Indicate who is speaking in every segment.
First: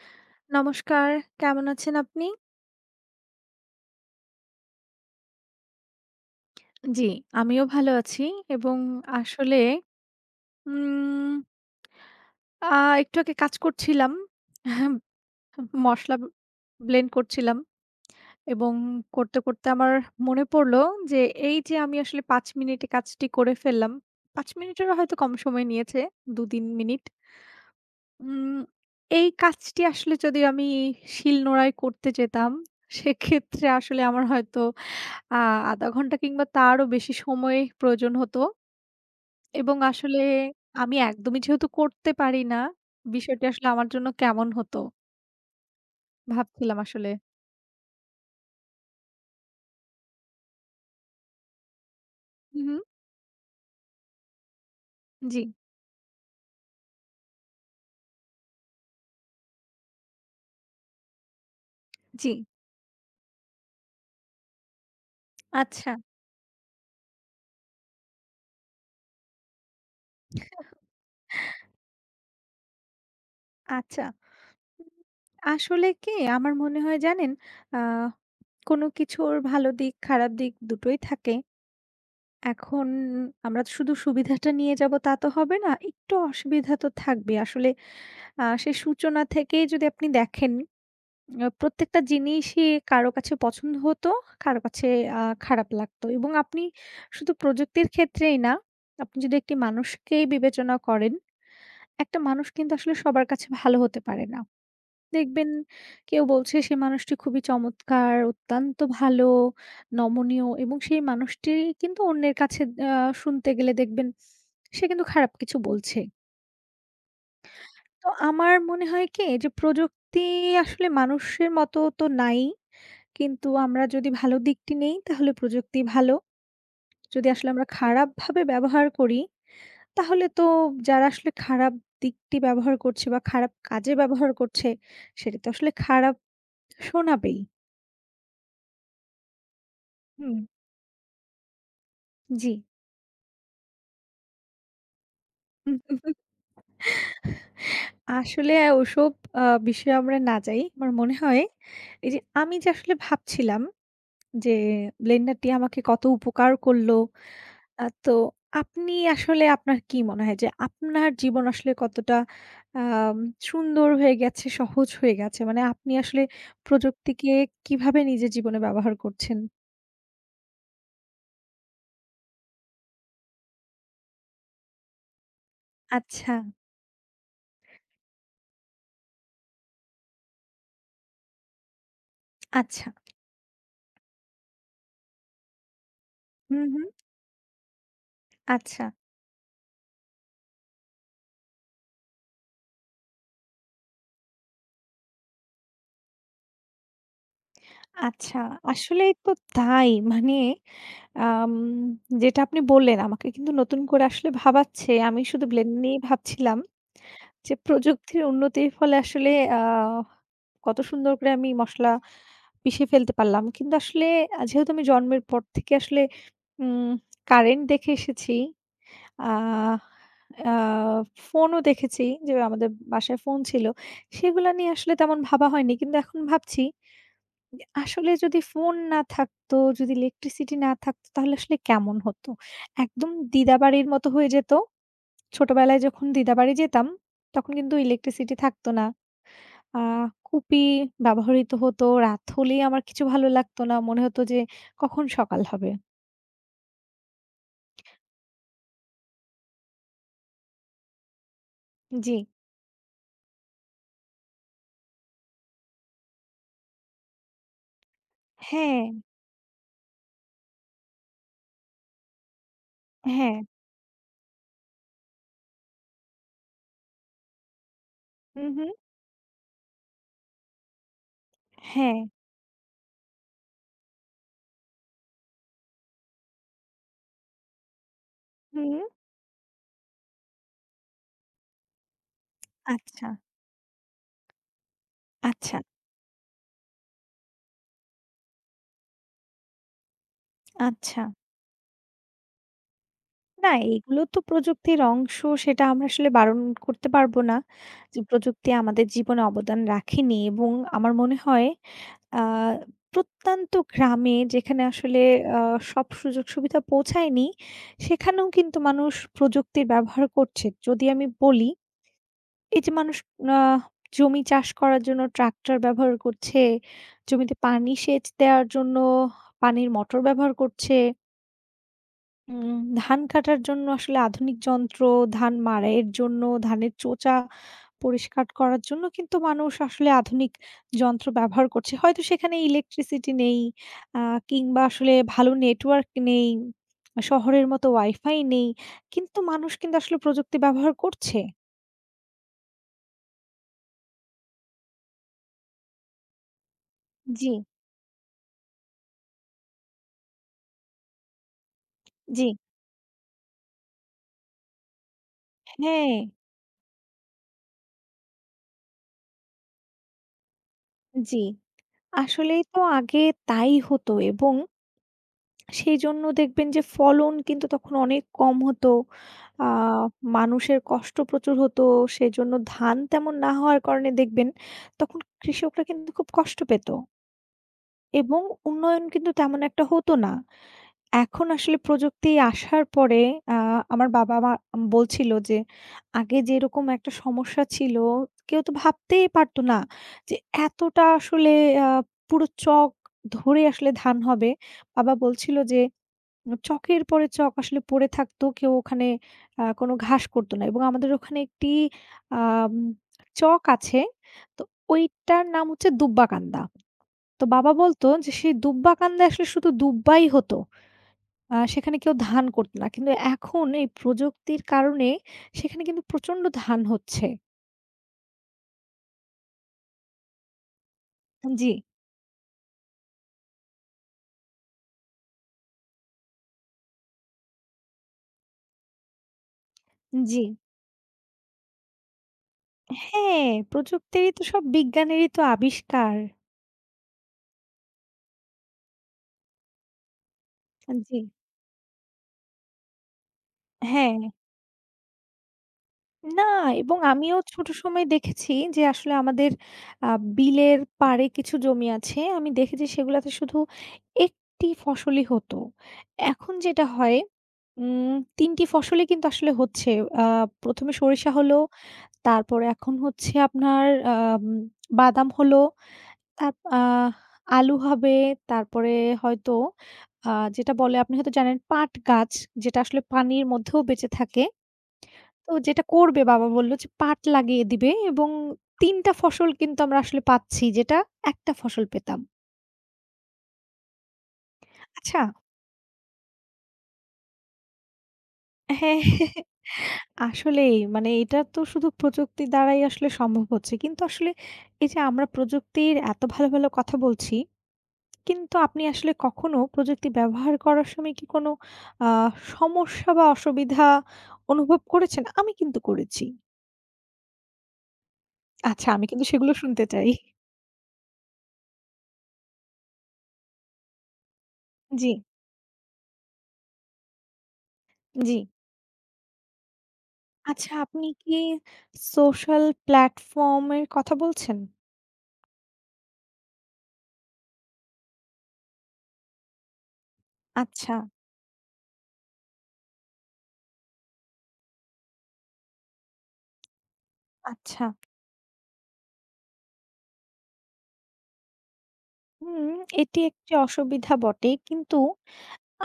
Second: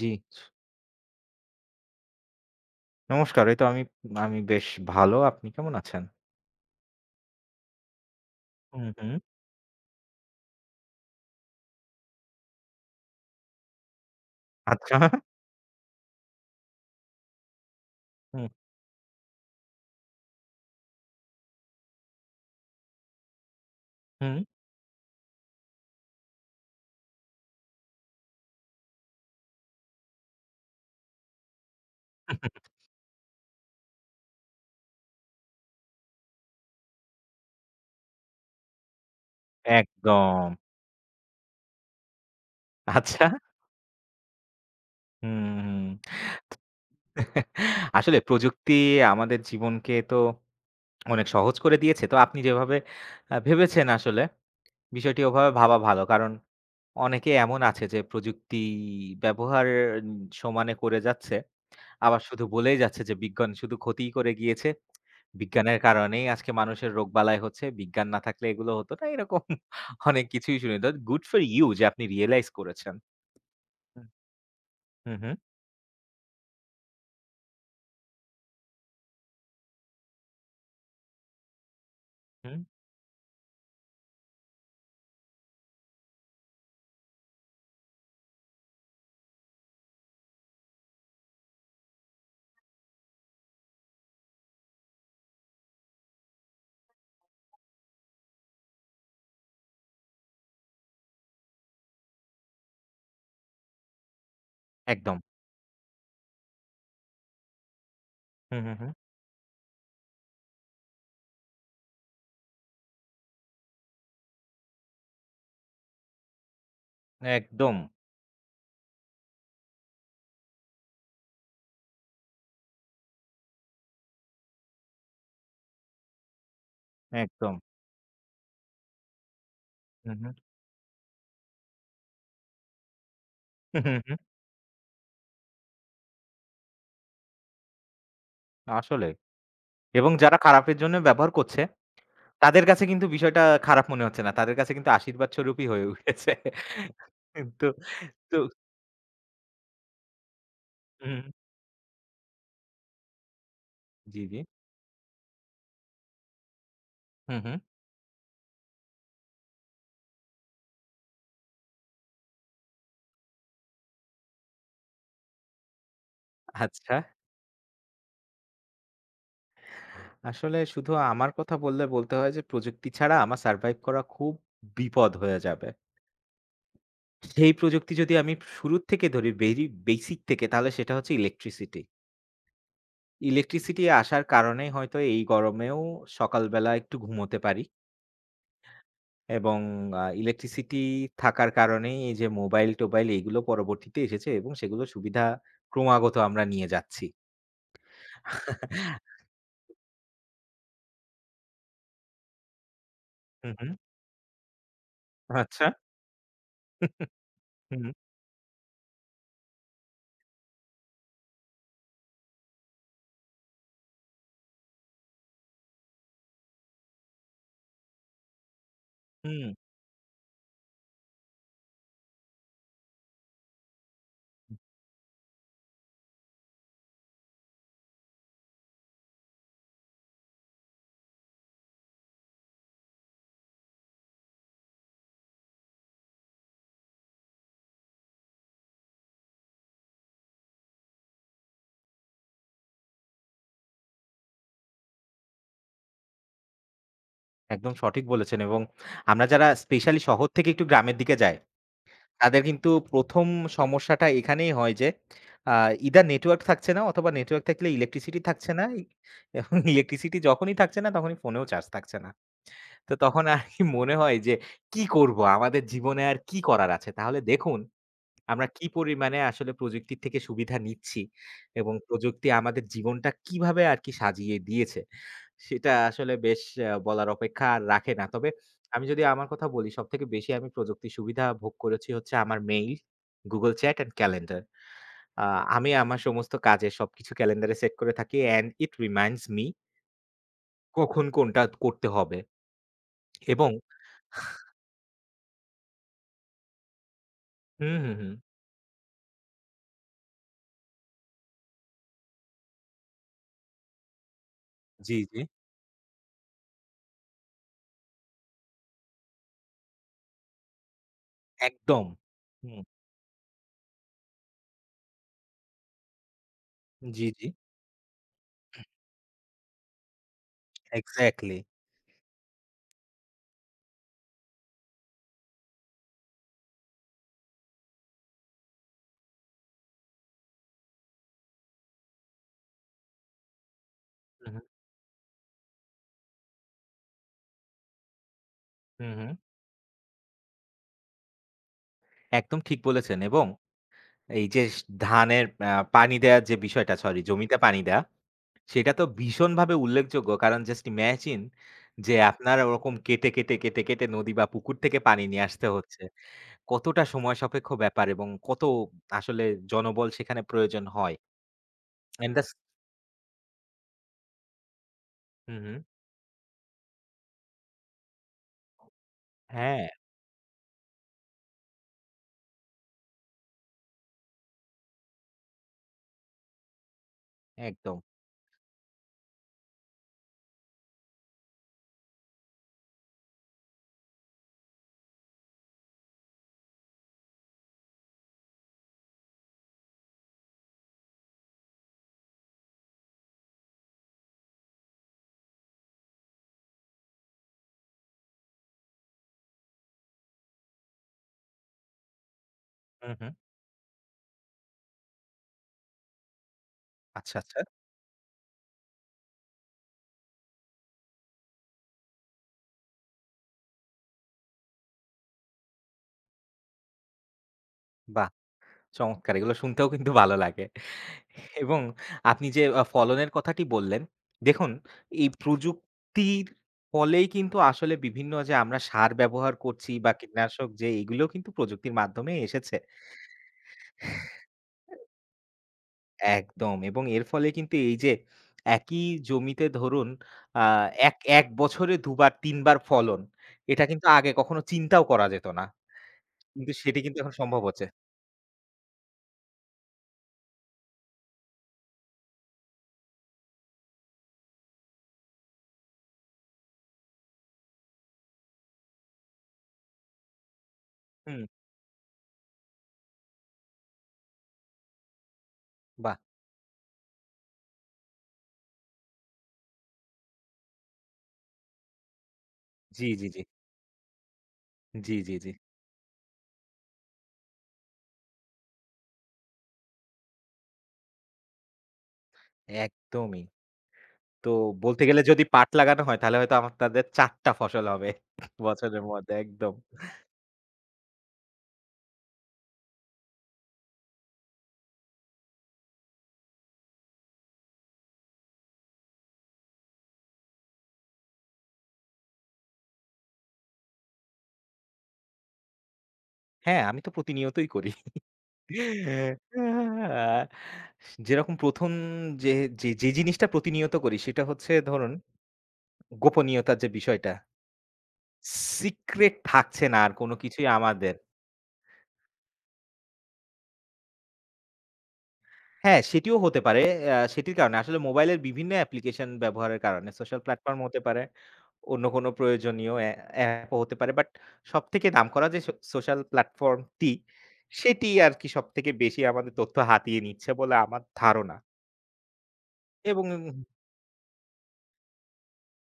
Speaker 1: জি।
Speaker 2: নমস্কার, কেমন আছেন আপনি?
Speaker 1: নমস্কার, এই তো আমি আমি বেশ ভালো। আপনি কেমন আছেন?
Speaker 2: জি, আমিও ভালো আছি এবং
Speaker 1: হুম, হুম।
Speaker 2: আসলে, উম আ একটু আগে কাজ করছিলাম।
Speaker 1: আচ্ছা।
Speaker 2: ম মসলা ব্লেন্ড করছিলাম
Speaker 1: হুম।
Speaker 2: এবং করতে, করতে আমার মনে পড়লো যে, এই যে আমি আসলে ৫ মিনিটে কাজটি করে ফেললাম।
Speaker 1: হুম।
Speaker 2: ৫ মিনিটেরও হয়তো কম সময় নিয়েছে। দু দিন মিনিট। উম এই কাজটি আসলে যদি আমি শিলনোড়ায় করতে যেতাম, সেক্ষেত্রে আসলে আমার হয়তো আ ১/২ ঘন্টা কিংবা তারও বেশি সময় প্রয়োজন হত। এবং আসলে
Speaker 1: একদম।
Speaker 2: আমি একদমই যেহেতু করতে পারি না,
Speaker 1: আচ্ছা।
Speaker 2: বিষয়টি আসলে আমার জন্য কেমন হতো?
Speaker 1: হুম।
Speaker 2: ভাবছিলাম আসলে।
Speaker 1: আসলে প্রযুক্তি আমাদের জীবনকে তো অনেক সহজ করে দিয়েছে। তো আপনি
Speaker 2: হু,
Speaker 1: যেভাবে
Speaker 2: হু।
Speaker 1: আ ভেবেছেন আসলে, বিষয়টি
Speaker 2: জি।
Speaker 1: ওভাবে ভাবা ভালো, কারণ অনেকে এমন আছে যে, প্রযুক্তি ব্যবহার সমানে করে যাচ্ছে। আবার শুধু
Speaker 2: জি।
Speaker 1: বলেই যাচ্ছে যে, "বিজ্ঞান শুধু ক্ষতিই করে গিয়েছে। বিজ্ঞানের
Speaker 2: আচ্ছা।
Speaker 1: কারণেই আজকে মানুষের রোগ-বালাই হচ্ছে। বিজ্ঞান না থাকলে এগুলো হতো না।" এরকম অনেক কিছুই শুনি। তো good for you যে, আপনি রিয়েলাইজ করেছেন।
Speaker 2: আচ্ছা।
Speaker 1: হুম।
Speaker 2: উম
Speaker 1: হুম, হুম।
Speaker 2: আসলে কি? আমার মনে হয় জানেন, অ্যা কোনো কিছুর ভালো দিক, খারাপ দিক ২ টোই থাকে।
Speaker 1: হুম।
Speaker 2: এখন আমরা শুধু সুবিধাটা নিয়ে যাব তা, তো হবে না। একটু অসুবিধা তো থাকবেই। আসলে আ সেই সূচনা থেকেই যদি আপনি দেখেন, আ প্রত্যেকটা জিনিসই কারো কাছে পছন্দ হত, কারো কাছে আ খারাপ লাগতো এবং আপনি শুধু প্রযুক্তির ক্ষেত্রেই না। আপনি যদি ১ টি মানুষকেই বিবেচনা করেন, ১ টা মানুষ কিন্তু আসলে সবার কাছে ভালো হতে পারে না।
Speaker 1: একদম।
Speaker 2: দেখবেন, কেউ বলছে সেই মানুষটি খুবই চমৎকার,
Speaker 1: হুম, হুম,
Speaker 2: অত্যন্ত
Speaker 1: হুম।
Speaker 2: ভালো, নমনীয় এবং সেই মানুষটিই কিন্তু অন্যের কাছে আ শুনতে গেলে দেখবেন, সে কিন্তু খারাপ কিছু বলছে।
Speaker 1: একদম।
Speaker 2: তো আমার মনে হয় কি এইযে প্রযুক্তি আসলে মানুষের মতো তো নাই। কিন্তু আমরা যদি ভালো দিকটি নেই, তাহলে প্রযুক্তি ভালো। যদি আসলে
Speaker 1: একদম।
Speaker 2: আমরা খারাপভাবে ব্যবহার করি,
Speaker 1: হু,
Speaker 2: তাহলে
Speaker 1: হু।
Speaker 2: তো যারা আসলে খারাপ দিকটি ব্যবহার করছে বা খারাপ
Speaker 1: হু, হু,
Speaker 2: কাজে
Speaker 1: হু।
Speaker 2: ব্যবহার করছে, সেটি তো আসলে খারাপ শোনাবেই।
Speaker 1: আসলে। এবং যারা
Speaker 2: হুম।
Speaker 1: খারাপের জন্য ব্যবহার করছে,
Speaker 2: জি।
Speaker 1: তাদের কাছে কিন্তু বিষয়টা খারাপ মনে হচ্ছে না। তাদের কাছে কিন্তু আশীর্বাদস্বরূপই হয়ে উঠেছে। কিন্তু তু
Speaker 2: আসলে ওসব আ বিষয়ে আমরা না যাই। আমার মনে
Speaker 1: হুম।
Speaker 2: হয়, এইযে আমি যে আসলে ভাবছিলাম
Speaker 1: জি, জি।
Speaker 2: যে, ব্লেন্ডারটি আমাকে কত উপকার করলো।
Speaker 1: হুম, হুম।
Speaker 2: আ তো আপনি আসলে আপনার কি মনে হয় যে, আপনার জীবন আসলে কতটা আ সুন্দর হয়ে গেছে, সহজ হয়ে গেছে? মানে আপনি আসলে
Speaker 1: আচ্ছা।
Speaker 2: প্রযুক্তিকে কীভাবে নিজের জীবনে ব্যবহার করছেন?
Speaker 1: আসলে শুধু আমার কথা বললে বলতে হয়, যে প্রযুক্তি ছাড়া আমার survive করা খুব বিপদ হয়ে যাবে।
Speaker 2: আচ্ছা।
Speaker 1: সেই প্রযুক্তি যদি আমি শুরুর থেকে ধরি বেরি বেসিক থেকে, তাহলে সেটা হচ্ছে ইলেকট্রিসিটি।
Speaker 2: আচ্ছা।
Speaker 1: ইলেকট্রিসিটি আসার কারণে হয়তো এই গরমেও সকাল
Speaker 2: হু,
Speaker 1: বেলা
Speaker 2: হু।
Speaker 1: একটু ঘুমোতে পারি।
Speaker 2: আচ্ছা।
Speaker 1: এবং আ ইলেকট্রিসিটি থাকার কারণেই, এইযে মোবাইল-টোবাইল এগুলো পরবর্তীতে এসেছে এবং সেগুলো সুবিধা ক্রমাগত আমরা নিয়ে যাচ্ছি।
Speaker 2: আচ্ছা, আসলেই তো তাই। মানে আম যেটা আপনি বললেন, আমাকে
Speaker 1: হু,
Speaker 2: কিন্তু
Speaker 1: হু।
Speaker 2: নতুন করে আসলে ভাবাচ্ছে। আমি শুধু
Speaker 1: আচ্ছা।
Speaker 2: ব্লেন্ড নিয়েই ভাবছিলাম। যে
Speaker 1: হুম।
Speaker 2: প্রযুক্তির উন্নতির ফলে আসলে আহ কত সুন্দর করে আমি মসলা পিষে ফেলতে পারলাম। কিন্তু আসলে আ যেহেতু আমি জন্মের পর থেকে আসলে উম কারেন্ট দেখে এসেছি।
Speaker 1: হুম।
Speaker 2: আহ আহ ফোনও দেখেছি। যে আমাদের বাসায় ফোন ছিল। সেগুলা নিয়ে আসলে তেমন ভাবা হয়নি। কিন্তু এখন ভাবছি। ইয়া আসলে যদি ফোন না থাকতো, যদি ইলেকট্রিসিটি না থাকতো, তাহলে আসলে কেমন হতো? একদম দিদাবাড়ির মতো হয়ে যেত। ছোটোবেলায় যখন দিদাবাড়ি যেতাম, তখন কিন্তু ইলেকট্রিসিটি থাকতো না। আ কুপি ব্যবহৃত হতো। রাত হলেই আমার কিছু ভালো লাগতো না। মনে হতো যে, "কখন সকাল হবে?"
Speaker 1: একদম সঠিক বলেছেন এবং আমরা যারা স্পেশালি শহর থেকে একটু গ্রামের দিকে যাই,
Speaker 2: জি।
Speaker 1: তাদের কিন্তু ১ম সমস্যাটা এখানেই হয় যে, আ ইদার নেটওয়র্ক থাকছে না অথবা নেটওয়ার্ক থাকলে ইলেকট্রিসিটি থাকছে না।
Speaker 2: হ্যাঁ।
Speaker 1: এবং ইলেকট্রিসিটি যখনই থাকছে না, তখনই ফোনেও চার্জ থাকছে না। তো তখন
Speaker 2: হ্যাঁ।
Speaker 1: আরকি মনে হয় যে, "কি করবো, আমাদের জীবনে আর কি করার আছে?" তাহলে দেখুন, আমরা
Speaker 2: হুম,
Speaker 1: কি
Speaker 2: হুম।
Speaker 1: পরিমাণে আসলে প্রযুক্তির থেকে সুবিধা নিচ্ছি এবং
Speaker 2: হ্যাঁ।
Speaker 1: প্রযুক্তি আমাদের জীবনটা কীভাবে আরকি সাজিয়ে দিয়েছে, সেটা আসলে বেশ এ্যা বলার অপেক্ষা আর রাখে না। তবে আমি
Speaker 2: হুম।
Speaker 1: যদি আমার কথা বলি, সবথেকে বেশি আমি প্রযুক্তির সুবিধা ভোগ করেছি হচ্ছে আমার মেইল,
Speaker 2: আচ্ছা।
Speaker 1: Google Chat and calendar. আ
Speaker 2: আচ্ছা।
Speaker 1: আমি আমার সমস্ত কাজে, সবকিছু ক্যালেন্ডারে সেট করে থাকি and it reminds me। কখন
Speaker 2: আচ্ছা।
Speaker 1: কোনটা করতে হবে
Speaker 2: না,
Speaker 1: এবং
Speaker 2: এগুলো তো প্রযুক্তির অংশ। সেটা আমরা আসলে বারণ করতে পারবো না,
Speaker 1: হুম, হুম,
Speaker 2: যে
Speaker 1: হুম।
Speaker 2: প্রযুক্তি আমাদের জীবনে অবদান রাখেনি এবং আমার মনে হয়, আ প্রত্যন্ত গ্রামে, যেখানে
Speaker 1: জি,
Speaker 2: আসলে
Speaker 1: জি।
Speaker 2: আ সব সুযোগ-সুবিধা পৌঁছায়নি, সেখানেও কিন্তু মানুষ প্রযুক্তির ব্যবহার করছে। যদি আমি বলি,
Speaker 1: একদম।
Speaker 2: এই
Speaker 1: হুম।
Speaker 2: যে মানুষ আ জমি চাষ করার জন্য ট্রাক্টর ব্যবহার করছে,
Speaker 1: জি, জি।
Speaker 2: জমিতে পানি সেচ দেওয়ার জন্য পানির মোটর ব্যবহার করছে।
Speaker 1: এক্সাক্টলি।
Speaker 2: উম ধান কাটার জন্য আসলে আধুনিক যন্ত্র, ধান মাড়াইয়ের জন্য, ধানের চোচা পরিষ্কার করার জন্য কিন্তু মানুষ আসলে আধুনিক যন্ত্র ব্যবহার করছে, হয়তো সেখানে ইলেকট্রিসিটি নেই আ
Speaker 1: উহু।
Speaker 2: কিংবা আসলে ভালো নেটওয়ার্ক নেই, শহরের মতো ওয়াইফাই নেই
Speaker 1: হুম, হুম।
Speaker 2: কিন্তু মানুষ কিন্তু আসলে প্রযুক্তি ব্যবহার করছে।
Speaker 1: একদম ঠিক বলেছেন। এবং এই যেস ধানের আ পানি দেয়ার যে বিষয়টা, সরি
Speaker 2: জ্বি।
Speaker 1: জমিতে পানি দেয়া, সেটা তো ভীষণভাবে উল্লেখযোগ্য। কারণ, just imagine যে,
Speaker 2: জ্বি।
Speaker 1: আপনার ওরকম কেটে, কেটে, কেটে, কেটে নদী বা পুকুর থেকে পানি নিয়ে আসতে হচ্ছে।
Speaker 2: হ্যাঁ।
Speaker 1: কতটা সময় সাপেক্ষ ব্যাপার এবং কত আসলে জনবল সেখানে প্রয়োজন হয়।
Speaker 2: জ্বি,
Speaker 1: অ্যান্ড দাছ
Speaker 2: আসলেই তো আগে তাই হতো এবং
Speaker 1: হুম, হুম।
Speaker 2: সেইজন্য দেখবেন যে ফলন কিন্তু তখন অনেক কম হতো, আ
Speaker 1: হ্যাঁ।
Speaker 2: মানুষের কষ্ট প্রচুর হতো। সেইজন্য ধান তেমন না হওয়ার কারণে দেখবেন তখন কৃষকরা কিন্তু খুব কষ্ট পেত।
Speaker 1: একদম।
Speaker 2: এবং উন্নয়ন কিন্তু তেমন একটা হতো না। এখন আসলে প্রযুক্তি আসার পরে আ আমার বাবা-মা আম বলছিল যে, "আগে যেরকম একটা সমস্যা ছিল, কেউ তো ভাবতেই পারতো না, যে, এতটা আসলে আ পুরো চক ধরে আসলে ধান হবে।" বাবা বলছিল যে, উ "চকের পরে চক আসলে পড়ে থাকতো, কেউ ওখানে আ কোনো ঘাস করতো না।" এবং আমাদের ওখানে একটি আম
Speaker 1: হু, হু।
Speaker 2: চক আছে। তো ওইটার নাম হচ্ছে 'দুব্বাকান্দা।'
Speaker 1: আচ্ছা,
Speaker 2: তো
Speaker 1: আচ্ছা।
Speaker 2: বাবা বলতো যে, "সে দুব্বাকান্দায় আসলে শুধু দুব্বাই হতো। আ সেখানে কেউ ধান করতো না।" কিন্তু এখন এই প্রযুক্তির কারণে, সেখানে কিন্তু প্রচণ্ড ধান হচ্ছে।
Speaker 1: বাহ! চমৎকার। এগুলো শুনতেও কিন্তু ভালো লাগে
Speaker 2: আম জি।
Speaker 1: এবং আপনি যে আ ফলনের কথাটি বললেন, দেখুন এই প্রযুক্তির ফলেই কিন্তু আসলে বিভিন্ন যে আমরা সার ব্যবহার করছি বা
Speaker 2: জি।
Speaker 1: কীটনাশক যেই এগুলো কিন্তু প্রযুক্তির মাধ্যমে এসেছে।
Speaker 2: হ্যাঁ, প্রযুক্তিরই তো সব বিজ্ঞানেরই তো আবিষ্কার।
Speaker 1: একদম এবং এর ফলে কিন্তু এইযে একই জমিতে ধরুন আ
Speaker 2: আ
Speaker 1: এক
Speaker 2: জি।
Speaker 1: ১ বছরে ২ বার, ৩ বার ফলন, এটা কিন্তু
Speaker 2: হ্যাঁ।
Speaker 1: আগে কখনো চিন্তাও করা যেত না।
Speaker 2: না
Speaker 1: কিন্তু
Speaker 2: এবং
Speaker 1: সেটি কিন্তু এখন
Speaker 2: আমিও
Speaker 1: সম্ভব
Speaker 2: ছোট
Speaker 1: হচ্ছে।
Speaker 2: সময়ে দেখেছি যে, আসলে আমাদের আ বিলের পাড়ে কিছু জমি আছে। আমি দেখেছি সেগুলাতে শুধু একটি ফসলই হতো। এখন যেটা হয় উম ৩ টি ফসলই কিন্তু আসলে হচ্ছে। আ ১ম এ সরিষা
Speaker 1: হুম।
Speaker 2: হলো, তারপরে এখন হচ্ছে আপনার অম বাদাম হলো,
Speaker 1: বাহ!
Speaker 2: তাপ আ আলু হবে। তারপরে হয়তো আ যেটা বলে আপনি হয়তো জানেন, পাট গাছ, যেটা আসলে
Speaker 1: জি, জি, জি।
Speaker 2: পানির মধ্যেও বেঁচে থাকে।
Speaker 1: জি, জি, জি।
Speaker 2: তো যেটা করবে বাবা বললো যে, "পাট লাগিয়ে দিবে" এবং ৩ টা ফসল কিন্তু আমরা আসলে পাচ্ছি, যেটা ১ টা ফসল পেতাম।
Speaker 1: একদমই। তো বলতে গেলে
Speaker 2: আচ্ছা।
Speaker 1: যদি পাট লাগানো হয়, তাহলে হয়তো আপনাদের ৪ টা ফসল হবে
Speaker 2: হ্যাঁ।
Speaker 1: বছরের মধ্যে। একদম।
Speaker 2: আসলেই, মানে এটা তো শুধু প্রযুক্তির দ্বারাই আসলে সম্ভব হচ্ছে। কিন্তু আসলে এইযে আমরা প্রযুক্তির এত ভালো, ভালো কথা বলছি। কিন্তু আপনি আসলে কখনো প্রযুক্তি ব্যবহার করার সময় কি কোনো আ সমস্যা বা, অসুবিধা অনুভব করেছেন? আমি কিন্তু করেছি।
Speaker 1: হ্যাঁ, আমি তো প্রতিনিয়তই করি।
Speaker 2: আচ্ছা, আমি কিন্তু সেগুলো শুনতে চাই।
Speaker 1: যেরকম ১ম যে যে যে জিনিসটা প্রতিনিয়ত করি, সেটা হচ্ছে ধরুন,
Speaker 2: জি।
Speaker 1: গোপনীয়তার যে বিষয়টা।
Speaker 2: জি।
Speaker 1: সিক্রেট থাকছে না আর কোন কিছুই
Speaker 2: আচ্ছা, আপনি
Speaker 1: আমাদের।
Speaker 2: কি সোশ্যাল প্লাটফর্মের কথা বলছেন?
Speaker 1: হ্যাঁ, সেটিও হতে পারে। আ সেটির কারণে, আসলে মোবাইলের বিভিন্ন অ্যাপ্লিকেশন ব্যবহারের কারণে সোশ্যাল প্ল্যাটফর্মও হতে
Speaker 2: আচ্ছা।
Speaker 1: পারে। অন্য কোন প্রয়োজনীয় অ্যা অ্যাপও হতে পারে। বাট সবথেকে নাম করা যে সো সোশ্যাল প্ল্যাটফর্মটি,
Speaker 2: আচ্ছা।
Speaker 1: সেটি আরকি সবথেকে বেশি আমাদের তথ্য হাতিয়ে নিচ্ছে বলে আমার ধারণা।
Speaker 2: হুম এটি
Speaker 1: এবং,
Speaker 2: একটি
Speaker 1: এবং
Speaker 2: অসুবিধা বটে। কিন্তু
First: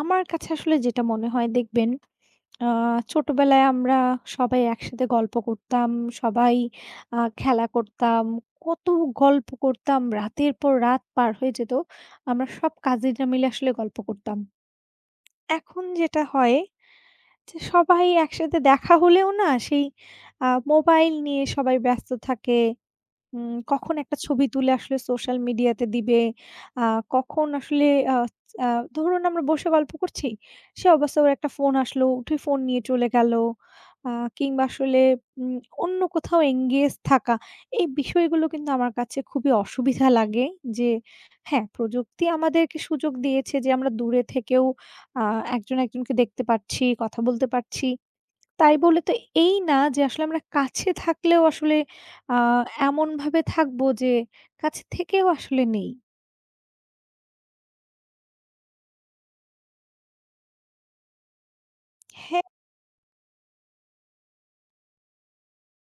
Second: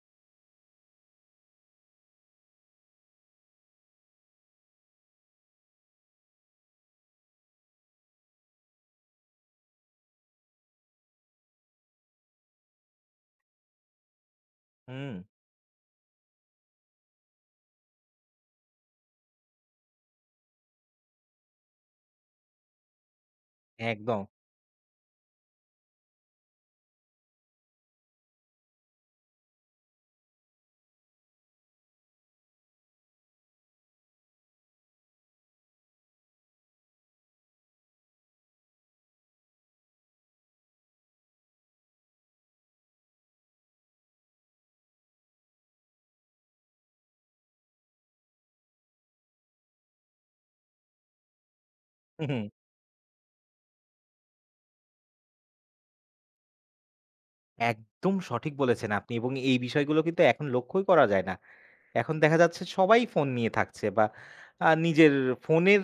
Speaker 2: আমার কাছে আসলে যেটা মনে হয় দেখবেন, আ ছোটোবেলায় আমরা সবাই একসাথে গল্প করতাম, সবাই আ খেলা করতাম, কত গল্প করতাম রাতের পর রাত পার হয়ে যেত, আমরা সব কাজিনরা মিলে আসলে গল্প করতাম।
Speaker 1: হুম।
Speaker 2: এখন যেটা হয়, যে সবাই একসাথে দেখা হলেও না, সেই আ মোবাইল নিয়ে সবাই ব্যস্ত থাকে। উম কখন একটা
Speaker 1: একদম।
Speaker 2: ছবি তুলে আসলে সোশ্যাল মিডিয়াতে দিবে, আ কখন আসলে আচ আ ধরুন, আমরা বসে গল্প করছি, সেই অবস্থায় ওর একটা ফোন আসলো, উঠে ফোন নিয়ে চলে গেলো। আ কিংবা আসলে উম অন্য কোথাও engage থাকা। এই বিষয়গুলো কিন্তু আমার কাছে খুবই অসুবিধা লাগে যে, হ্যাঁ, প্রযুক্তি আমাদেরকে সুযোগ দিয়েছে যে আমরা দূরে থেকেও আ একজন-একজনকে দেখতে পারছি, কথা বলতে পারছি। তাই বলে তো এই না যে, আসলে আমরা কাছে থাকলেও আসলে
Speaker 1: হু,
Speaker 2: আ
Speaker 1: হু।
Speaker 2: এমনভাবে থাকবো, যে কাছে থেকেও আসলে নেই।
Speaker 1: একদম সঠিক বলেছেন আপনি। এবং এই বিষয়গুলো কিন্তু এখন লক্ষ্যই করা যায় না। এখন দেখা
Speaker 2: হ্যাঁ।
Speaker 1: যাচ্ছে সবাই ফোন নিয়ে থাকছে বা আ নিজের, ফোনের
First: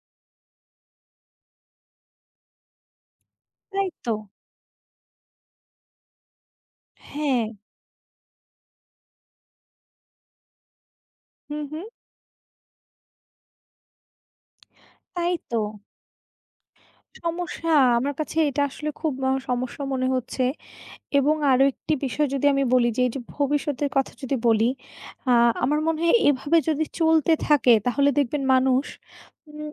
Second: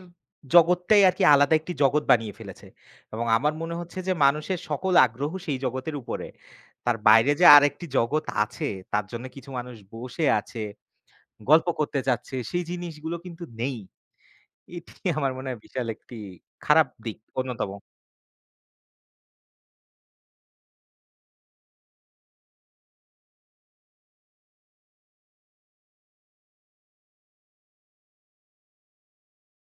Speaker 1: জগতটাই আরকি আলাদা একটি জগৎ বানিয়ে ফেলেছে। এবং আমার মনে
Speaker 2: তাই
Speaker 1: হচ্ছে যে,
Speaker 2: তো।
Speaker 1: মানুষের সকল আগ্রহ সেই জগতের উপরে। তার বাইরে যে
Speaker 2: হ্যাঁ।
Speaker 1: আরেকটি জগৎ আছে, তার জন্যে কিছু মানুষ বসে আছে,
Speaker 2: হুম,
Speaker 1: গল্প
Speaker 2: হুম।
Speaker 1: করতে চাচ্ছে, সেই জিনিসগুলো কিন্তু নেই। এটি আমার
Speaker 2: তাই
Speaker 1: মনে
Speaker 2: তো।
Speaker 1: হয় বিশাল একটি খারাপ দিক,
Speaker 2: সমস্যা
Speaker 1: অন্যতম।
Speaker 2: আমার কাছে এটা আসলে খুব বড় সমস্যা মনে হচ্ছে। এবং আরো একটি বিষয় যদি আমি বলি যে, এই যে ভবিষ্যতের কথা যদি বলি, আ আমার মনে হয় এভাবে যদি চলতে থাকে, তাহলে দেখবেন মানুষ উম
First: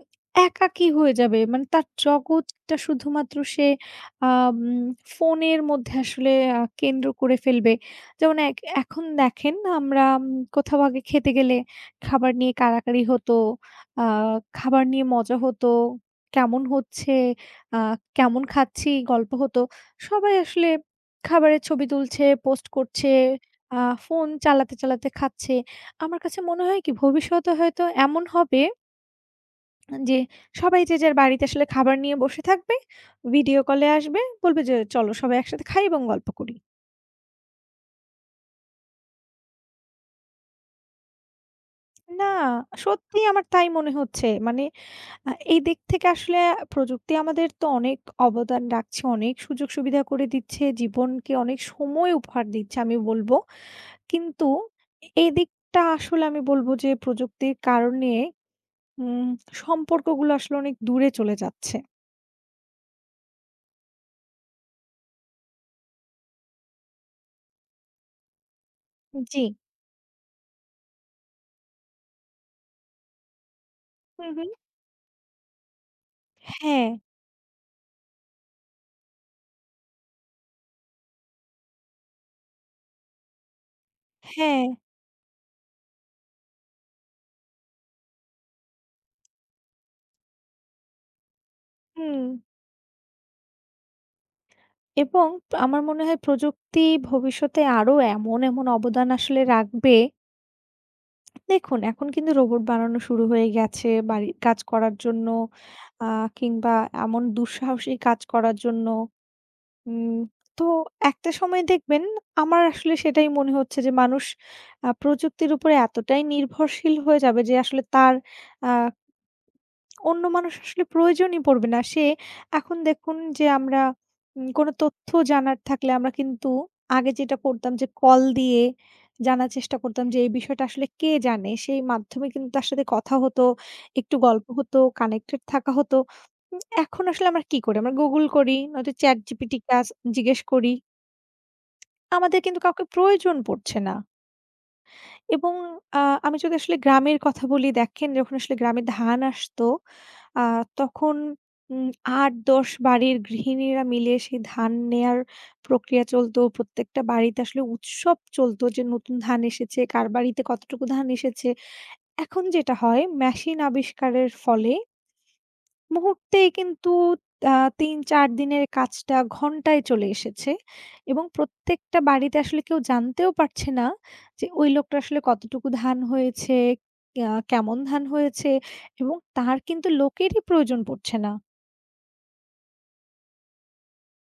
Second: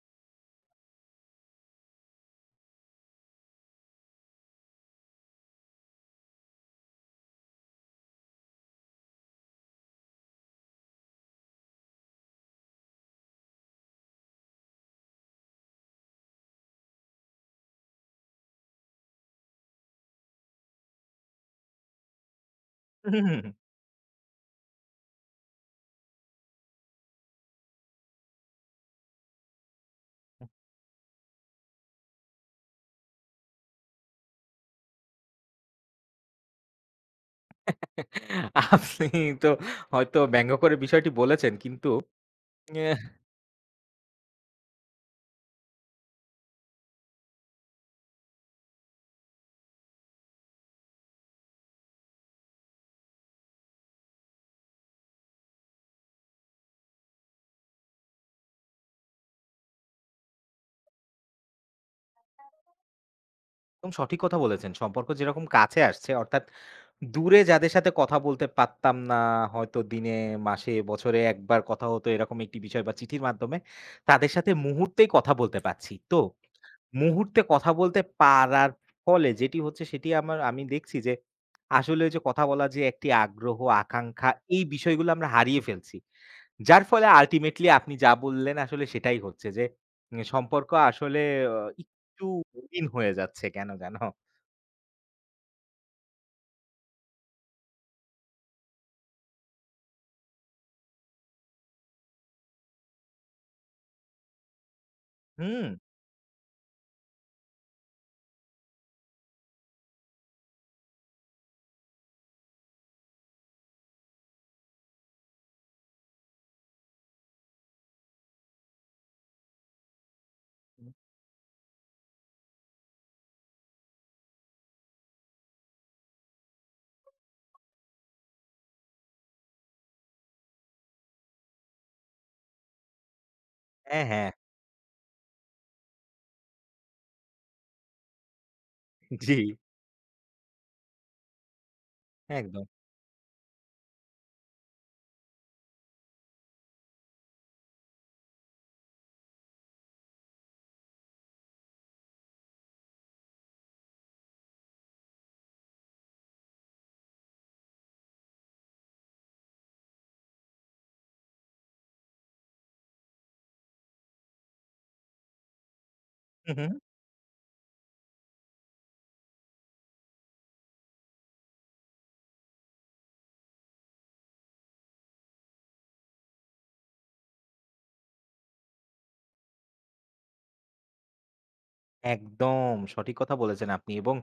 Speaker 2: একাকী হয়ে যাবে। মানে তার জগৎটা শুধুমাত্র সে আ উম ফোনের মধ্যে আসলে আ কেন্দ্র করে ফেলবে। যেমন এক এখন দেখেন, আমরা উম কোথাও আগে খেতে গেলে, খাবার নিয়ে কাড়াকাড়ি হতো, আ খাবার নিয়ে মজা হতো, কেমন হচ্ছে, আ কেমন খাচ্ছি, গল্প হতো, সবাই আসলে খাবারের ছবি তুলছে, পোস্ট
Speaker 1: উহু
Speaker 2: করছে,
Speaker 1: হুম, হুম।
Speaker 2: আ ফোন চালাতে, চালাতে খাচ্ছে। আমার কাছে মনে হয় কি, ভবিষ্যতে হয়তো এমন হবে আন জে সবাই যে যার বাড়িতে আসলে খাবার নিয়ে বসে থাকবে, ভিডিও কল এ আসবে, বলবে যে, "চলো সবাই একসাথে খাই এবং গল্প করি।"
Speaker 1: আপনি তো হয়তো ব্যঙ্গ করে বিষয়টি বলেছেন কিন্তু
Speaker 2: না!
Speaker 1: অ্যাহ
Speaker 2: সত্যিই আমার তাই মনে হচ্ছে। মানে আ এই দিক থেকে আসলে প্রযুক্তি আমাদের তো অনেক অবদান রাখছে, অনেক সুযোগ-সুবিধা করে দিচ্ছে, জীবনকে অনেক সময় উপহার দিচ্ছে, আমি বলবো। কিন্তু এ এদিকটা আসলে আমি বলবো যে, প্রযুক্তির কারণে উম সম্পর্কগুলা আসলে অনেক দূরে চলে যাচ্ছে।
Speaker 1: একদম সঠিক কথা বলেছেন। সম্পর্ক যেরকম কাছে আসছে অর্থাৎ দূরে যাদের সাথে কথা বলতে পারতাম না,
Speaker 2: উম জ্বি।
Speaker 1: হয়তো দিনে, মাসে, বছরে ১ বার কথা হতো এরকম একটি বিষয় বা চিঠির মাধ্যমে, তাদের
Speaker 2: হুম, হুম।
Speaker 1: সাথে মুহূর্তেই কথা বলতে পারছি। তো,
Speaker 2: হ্যাঁ।
Speaker 1: মুহূর্তে কথা বলতে পারার ফলে যেটি হচ্ছে, সেটি আমার আমি দেখছি যে, আসলে ঐযে কথা বলার যে একটি আগ্রহ, আকাঙ্খা এই
Speaker 2: হ্যাঁ।
Speaker 1: বিষয়গুলো আমরা হারিয়ে ফেলছি। যার ফলে ultimately আপনি যা বললেন, আসলে সেটাই হচ্ছে, যে নে সম্পর্ক আসলে অ একটু
Speaker 2: হুম।
Speaker 1: কঠিন হয়ে যাচ্ছে কেন যেনো।
Speaker 2: এবং প আমার মনে হয় প্রযুক্তি ভবিষ্যতে আরো এমন, এমন অবদান আসলে রাখবে দেখুন, এখন কিন্তু রোবট বানানো শুরু হয়ে গেছে বাড়ির কাজ করার জন্য
Speaker 1: হুম।
Speaker 2: আ কিংবা এমন দুঃসাহসী কাজ করার জন্য। উম তো, একটা সময় দেখবেন, আমার আসলে সেটাই মনে হচ্ছে যে, মানুষ আ প্রযুক্তির উপরে এতটাই নির্ভরশীল হয়ে যাবে, যে আসলে তার আ অন্য মানুষ আসলে
Speaker 1: হু।
Speaker 2: প্রয়োজনই পড়বে না। সে এখন দেখুন যে, আমরা উম কোনো তথ্য জানার থাকলে, আমরা কিন্তু আগে যেটা করতাম যে, কল দিয়ে জানার চেষ্টা করতাম যে এই বিষয়টা আসলে কে জানে? সেই মাধ্যমে কিন্তু তার সাথে কথা হতো,
Speaker 1: হ্যাঁ,
Speaker 2: একটু
Speaker 1: হ্যাঁ।
Speaker 2: গল্প হতো, কানেক্টেড থাকা হতো। উম এখন আসলে আমরা কি করি? আমরা Google করি, নয়তো ChatGPT
Speaker 1: জি।
Speaker 2: কে আস জিজ্ঞেস করি। আমাদের কিন্তু
Speaker 1: একদম।
Speaker 2: কাউকে প্রয়োজন পড়ছে না। এবং আ আমি যদি আসলে গ্রামের কথা বলি, দেখেন, যখন আসলে গ্রামে ধান আসতো, আ তখন উম ৮, ১০ বাড়ির গৃহিণীরা মিলে সে ধান নেয়ার প্রক্রিয়া চলতো। প্রত্যেকটা বাড়িতে আসলে উৎসব চলতো যে, নতুন ধান এসেছে, কার বাড়িতে কতটুকু ধান এসেছে। এখন যেটা হয় মেশিন আবিষ্কারের ফলে মুহূর্তেই
Speaker 1: হু, হু।
Speaker 2: কিন্তু তা ৩-৪ দিনের কাজটা, ঘণ্টায় চলে এসেছে এবং প্রত্যেকটা বাড়িতে আসলে কেউ জানতেও পারছে না, যে ওই লোকটার আসলে কতটুকু ধান হয়েছে, এয়া কেমন ধান হয়েছে এবং তার কিন্তু লোকেরই প্রয়োজন পড়ছে না।
Speaker 1: একদম, সঠিক কথা বলেছেন আপনি। এবং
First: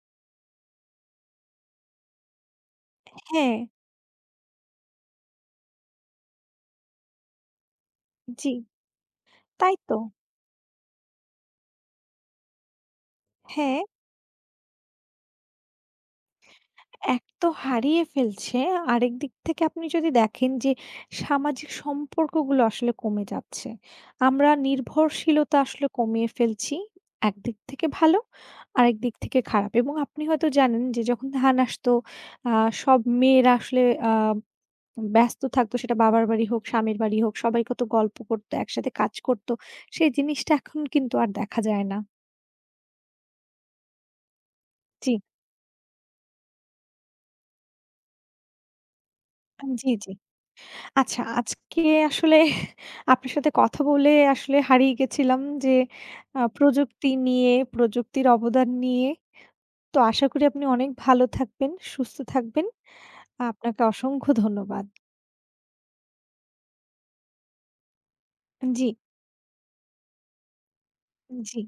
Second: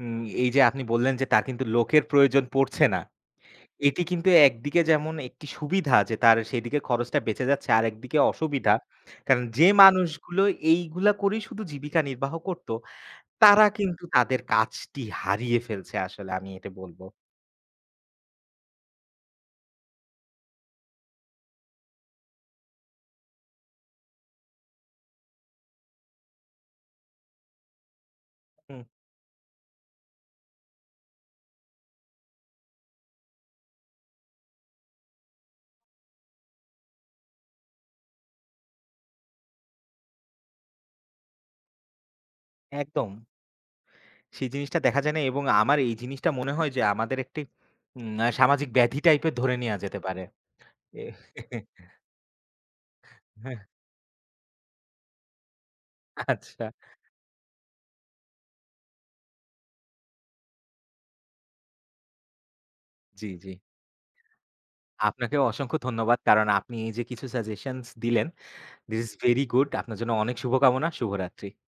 Speaker 1: উম এই যে আপনি বললেন যে, তার কিন্তু লোকের প্রয়োজন পড়ছে না।
Speaker 2: হ্যাঁ।
Speaker 1: এটি কিন্তু একদিকে যেমন একটি সুবিধা আছে ,তার সেদিকে খরচটা বেঁচে যাচ্ছে আর একদিকে
Speaker 2: জি।
Speaker 1: অসুবিধা। কারণ যে
Speaker 2: তাই তো।
Speaker 1: মানুষগুলো এইগুলা করেই শুধু জীবিকা নির্বাহ করত, তারা
Speaker 2: হ্যাঁ।
Speaker 1: কিন্তু তাদের কাজটি হারিয়ে ফেলছে আসলে আমি এটি বলব।
Speaker 2: এক তো হারিয়ে ফেলছে। আরেক দিক থেকে আপনি যদি দেখেন, যে সামাজিক সম্পর্কগুলো আসলে কমে যাচ্ছে। আমরা নির্ভরশীলতা আসলে কমিয়ে ফেলছি। এক দিক থেকে ভালো,
Speaker 1: হুম।
Speaker 2: আরেক দিক থেকে খারাপ। এবং আপনি হয়তো জানেন যে, যখন ধান আসত, আ সব মেয়েরা আসলে আ উম ব্যস্ত থাকত, সেটা বাবার বাড়ি হোক, স্বামীর বাড়ি হোক। সবাই কত গল্প করতো, একসাথে কাজ করতো। সেই জিনিসটা এখন কিন্তু আর দেখা যায় না।
Speaker 1: একদম। সেই জিনিসটা দেখা যায় না
Speaker 2: জি।
Speaker 1: এবং আমার এই জিনিসটা মনে হয়, যে আমাদের একটি উম অ্যা সামাজিক ব্যাধি টাইপের ধরে
Speaker 2: আ
Speaker 1: নেওয়া
Speaker 2: জি,
Speaker 1: যেতে
Speaker 2: জি।
Speaker 1: পারে।
Speaker 2: আচ্ছা আজকে আসলে আপনার সাথে
Speaker 1: হ্যাঁ।
Speaker 2: কথা বলে আসলে হারিয়ে গেছিলাম যে, আ
Speaker 1: আচ্ছা।
Speaker 2: প্রযুক্তি নিয়ে, প্রযুক্তির অবদান নিয়ে। তো আশা করি আপনি অনেক ভালো থাকবেন, সুস্থ থাকবেন।
Speaker 1: জি, জি।
Speaker 2: আপনাকে অসংখ্য ধন্যবাদ।
Speaker 1: আপনাকেও অসংখ্য ধন্যবাদ। কারণ আপনি এই যে কিছু সাজেশনস দিলেন,
Speaker 2: জি।
Speaker 1: this is very good। আপনার জন্য অনেক শুভকামনা। শুভরাত্রি।
Speaker 2: জি।